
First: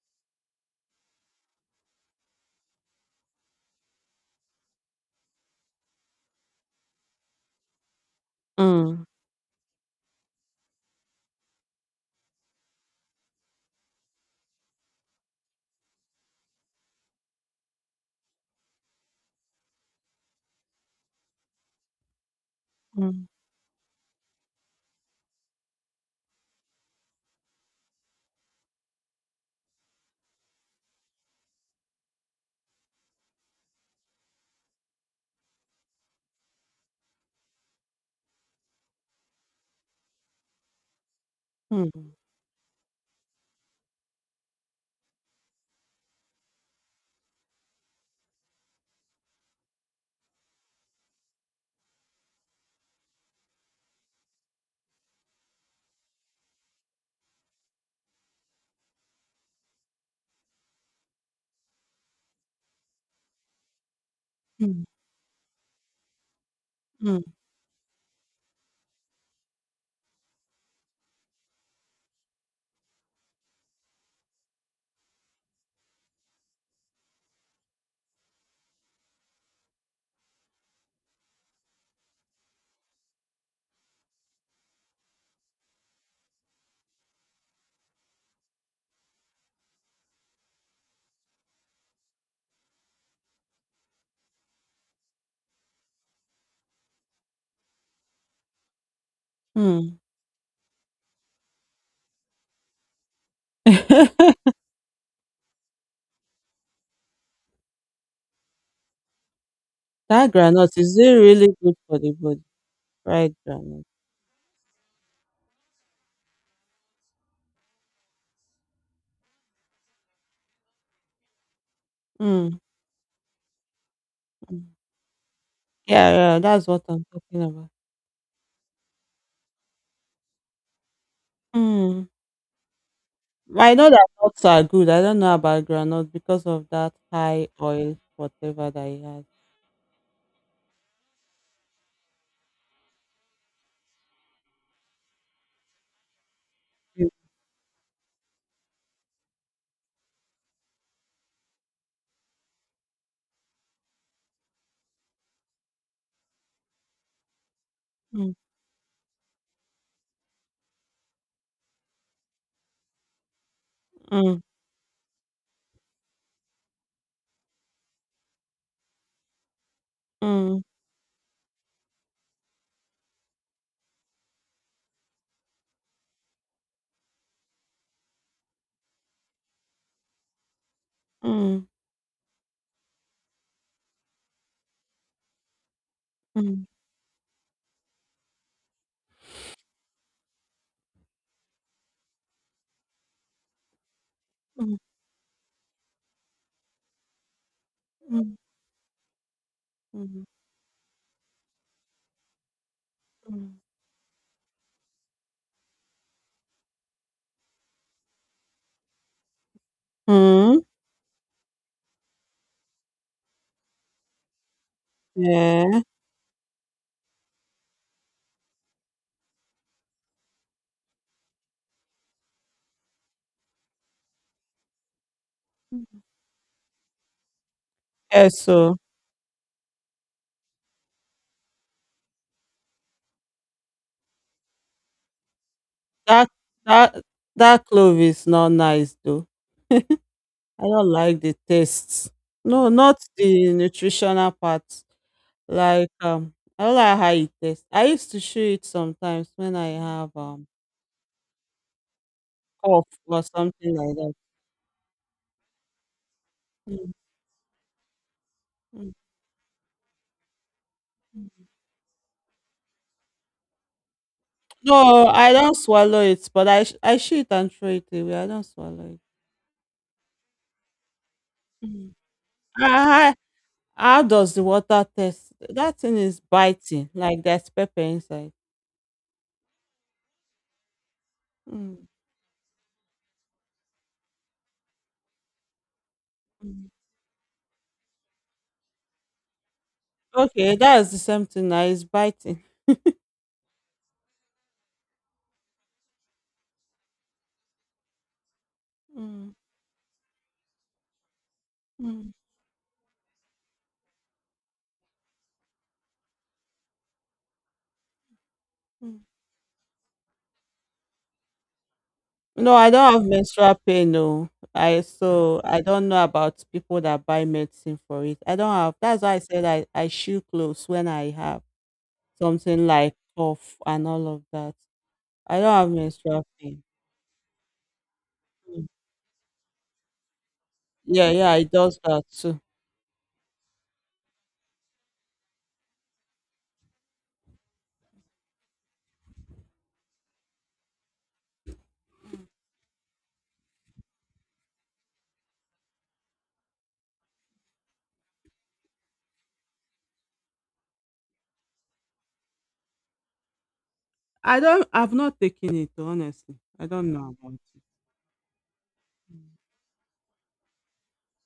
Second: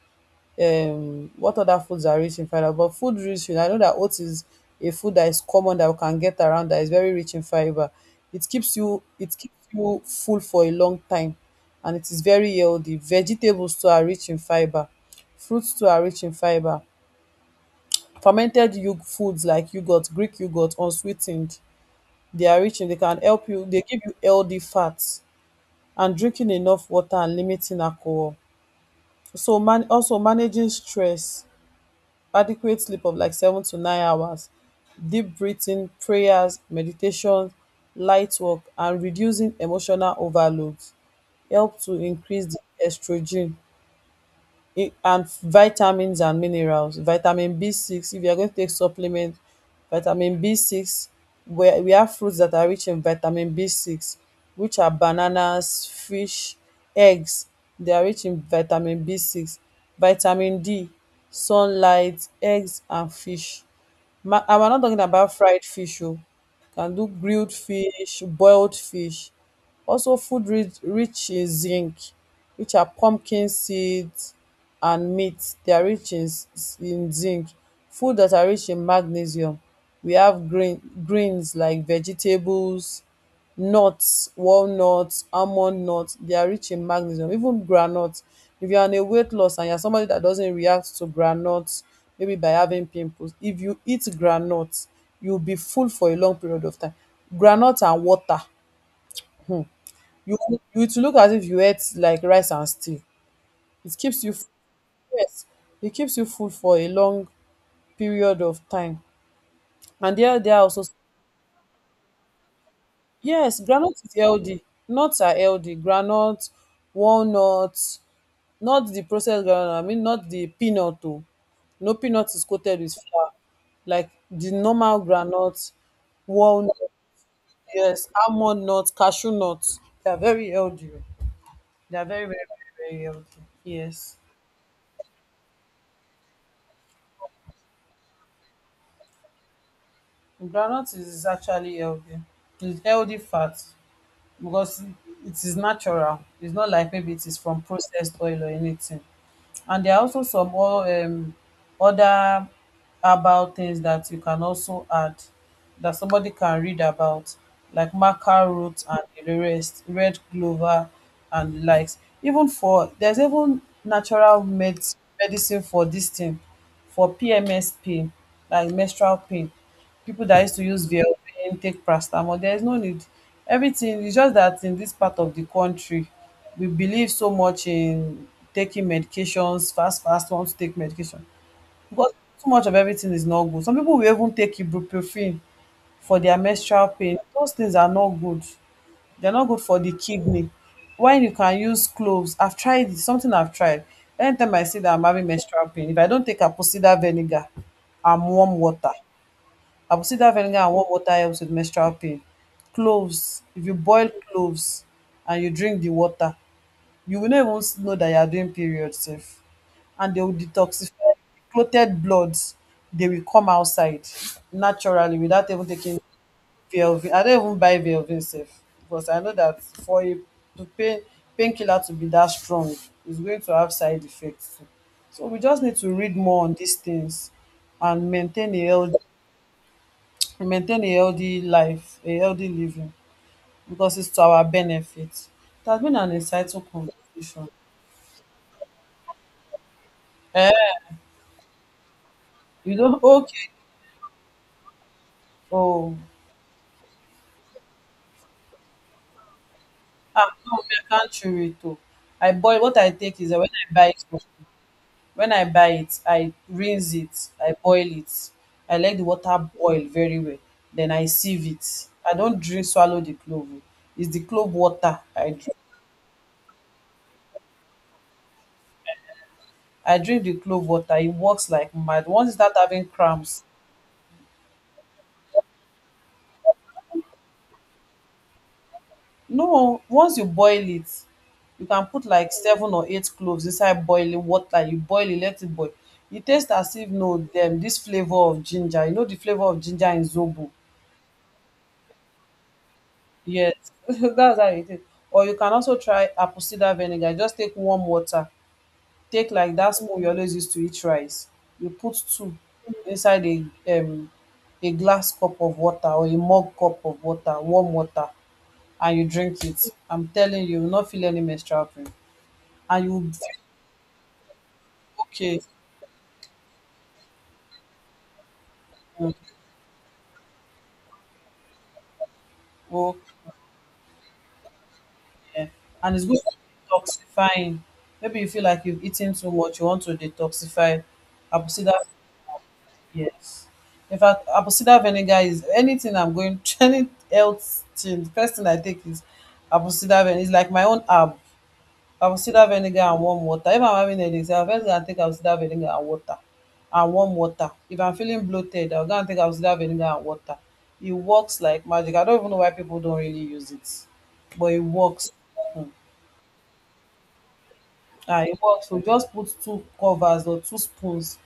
What other foods are rich in fiber? But food rich in, I know that oats is a food that is common, that we can get around, that is very rich in fiber. Mm, It keeps you full for a long time, and it is very healthy. Vegetables too are rich in fiber. Fruits too are rich in fiber. Fermented foods like yogurt, Greek yogurt, unsweetened, they are rich in, they can mm, help you, they give you healthy fats, and drinking enough water and limiting alcohol. So, man, also managing stress, adequate sleep of like 7 to 9 hours, deep breathing, prayers, meditation, light work, and reducing emotional overload help to mm, increase the estrogen. And vitamins and minerals, vitamin B6. If you are going to take supplement, vitamin B6, where we have fruits that are rich in vitamin B6, which are bananas, fish, eggs. They are rich in vitamin B6, vitamin D, sunlight, eggs, and fish. And we're not mm, talking about fried fish. Oh. Can do mm, grilled fish, boiled fish. Also, food rich in zinc, which are pumpkin seeds, and meat, they are rich in in zinc, food that are rich in magnesium. We have greens like vegetables, nuts, walnuts, almond nuts. They are rich in magnesium, even groundnut. If you are on a weight loss and you are somebody that doesn't react to groundnut, maybe by having pimples if you eat groundnut, you will be full for a long period of time. Groundnut and water, mm. you you, it will look as if you ate like rice and stew. It keeps you Yes, it keeps you full for a long period of time. And That there are granite, also. is it really good for the body? Right, Yes, granite. groundnut is healthy. Nuts are healthy. Groundnut, walnuts, not the processed groundnut. I mean, not the peanut. Oh, no peanut is Mm, coated with flour. Like the mm. normal groundnut, Yeah, yeah, that's walnut, what I'm talking about. yes, almond nuts, cashew nuts. They are very healthy. Oh. They are Mm. very, very, very, very healthy. I know that Yes, nuts are good. I don't know about groundnut because of that high oil, whatever that it has. groundnut is actually healthy. It's healthy fat, because it is natural. It's not like Mm, maybe it is from processed oil or anything. And there are also some other herbal things that you can also add, that somebody can read about, like mm, maca root and the rest, red clover and the likes. Even for There's even mm, natural medicine for this thing, for PMS pain, like menstrual pain. People that used to use Velpain, take paracetamol, there is no need. Everything is just that in this part of the country, we believe so much in taking medications fast, fast, want to take medication, mm, because too much of everything is not good. Some people will even take ibuprofen for their mm, menstrual pain. Those things are not good. They're not good for the kidney. When you can use cloves, I've tried it, something I've tried. Anytime I mm, see that I'm having menstrual pain, if I don't take apocida vinegar and mm, warm water, I will see mm, that vinegar and warm water helps with menstrual pain. Cloves, mm. if you boil cloves and you drink the water, you will not even know that you are doing period sef. And they will Mm. detoxify clotted bloods. They will come outside naturally without even Yeah. taking Velvin. I don't even buy Velvin sef, because I know that for a to pain painkiller to be that strong is going to have side effects too. So we just need to read more on these things and Yeah, maintain a so healthy and maintain a healthy life, a healthy living, because it's to our benefit. It has been an that insightful that conversation. that clove is not nice though. I Eh, don't like the taste. No, you not don't okay. the nutritional part. Like, Oh, I don't like how it tastes. I used to chew it sometimes when I have no, I can't chew it, oh. I boil. What cough I or take is that when I something buy it like from when I buy it, I rinse it, I boil it. I that. let the water boil very well. Then I sieve it. I don't drink swallow the clove. Oh. It's the clove water No, I I don't drink. swallow it, but I shit and throw it away. I don't swallow it. I drink the clove water. It works like Mm. mad. Once you start having Ah, cramps. how does the water taste? That thing is biting, like there's pepper inside. No, once you boil it, you can Mm. put like seven or eight cloves inside boiling water. You boil it, let it boil. It tastes Mm. as if no them this flavour of ginger. You know the flavour of ginger in zobo? Okay, that's the same thing. Now it's biting. Yes, that's how it is. Or you can also try apple cider vinegar. Just take warm water. Take Mm. like that spoon you always use to eat rice. You put Mm. two inside um a glass cup of water or a mug cup of water, warm water, and Mm. you drink it. I'm telling you, you will not feel any menstrual pain. No, I And don't you have feel. menstrual pain. No, I, so Okay, I don't know about people that buy medicine for it. I don't have. That's mm, why I said I chew clothes when I have something like okay. cough and all of that. I don't have And it's good menstrual pain. for detoxifying. Maybe you feel like you've eaten too much, you want to detoxify. Yeah, yeah, Apple it cider, does that too. yes. In fact, apple cider vinegar is anything I'm going any health thing. The first thing I take is apple cider vinegar. It's like my own herb. I will consider vinegar and warm water. If I'm having headache, I'll first go and take Avocado vinegar and water and warm water. If I'm feeling bloated, I'll go and take Avocado vinegar and water. It works like magic. I don't even know why people don't really use it, I but it don't. I've works. not taken Mm. it, honestly. I don't know about it. Ah, it works. So just put two covers or two spoons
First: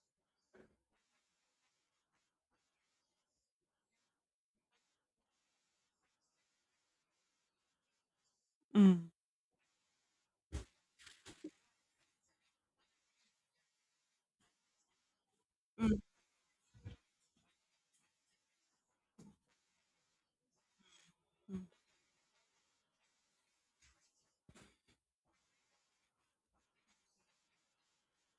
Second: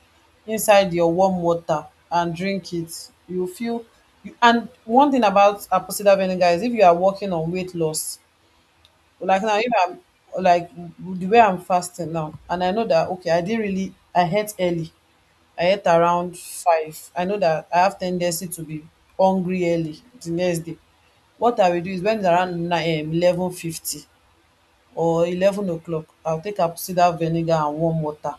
inside your warm water and drink it. You feel. And one thing about apocida vinegar is if you are working on weight loss, Mm. like now, if I'm like the way I'm fasting now, and I know that, okay, I didn't really I ate early, I ate Mm, around 5, I know that I have tendency to be hungry early the next day. What mm, I will do is when it's around nine 11:50 or 11 o'clock, I'll take apple vinegar and warm water.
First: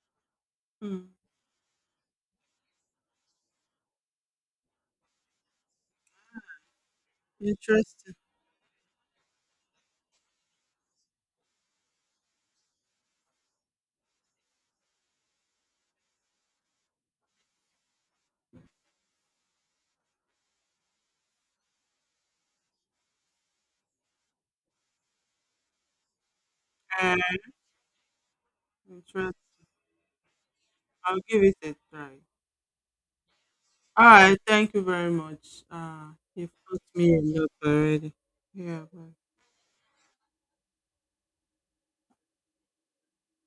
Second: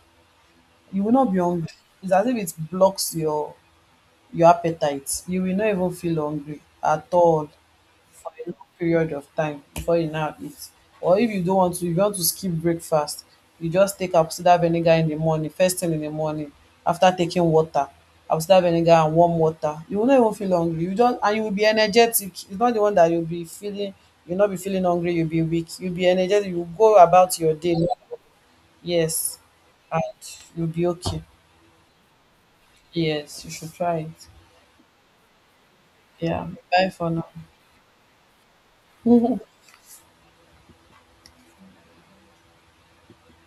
You mm. will not be hungry. It's as if it blocks your appetite. You will not even feel hungry at all Interesting. for a long period of time before you now eat. Or if you don't want to, if you want to skip breakfast, you just take apsida vinegar in the morning, first thing in the morning, after taking water, apsida vinegar and warm water. You will not even feel hungry. You don't, and you will be energetic. It's not the one that you'll not be feeling hungry, you'll be weak. You'll be energetic, you'll go Uh, about your day. interesting. Yes. And you'll be I'll okay. give it a try. Yes, you should try All it. right. Thank you very much. Uh, Yeah. you've taught Bye for me a now. lot already. Yeah. Bye.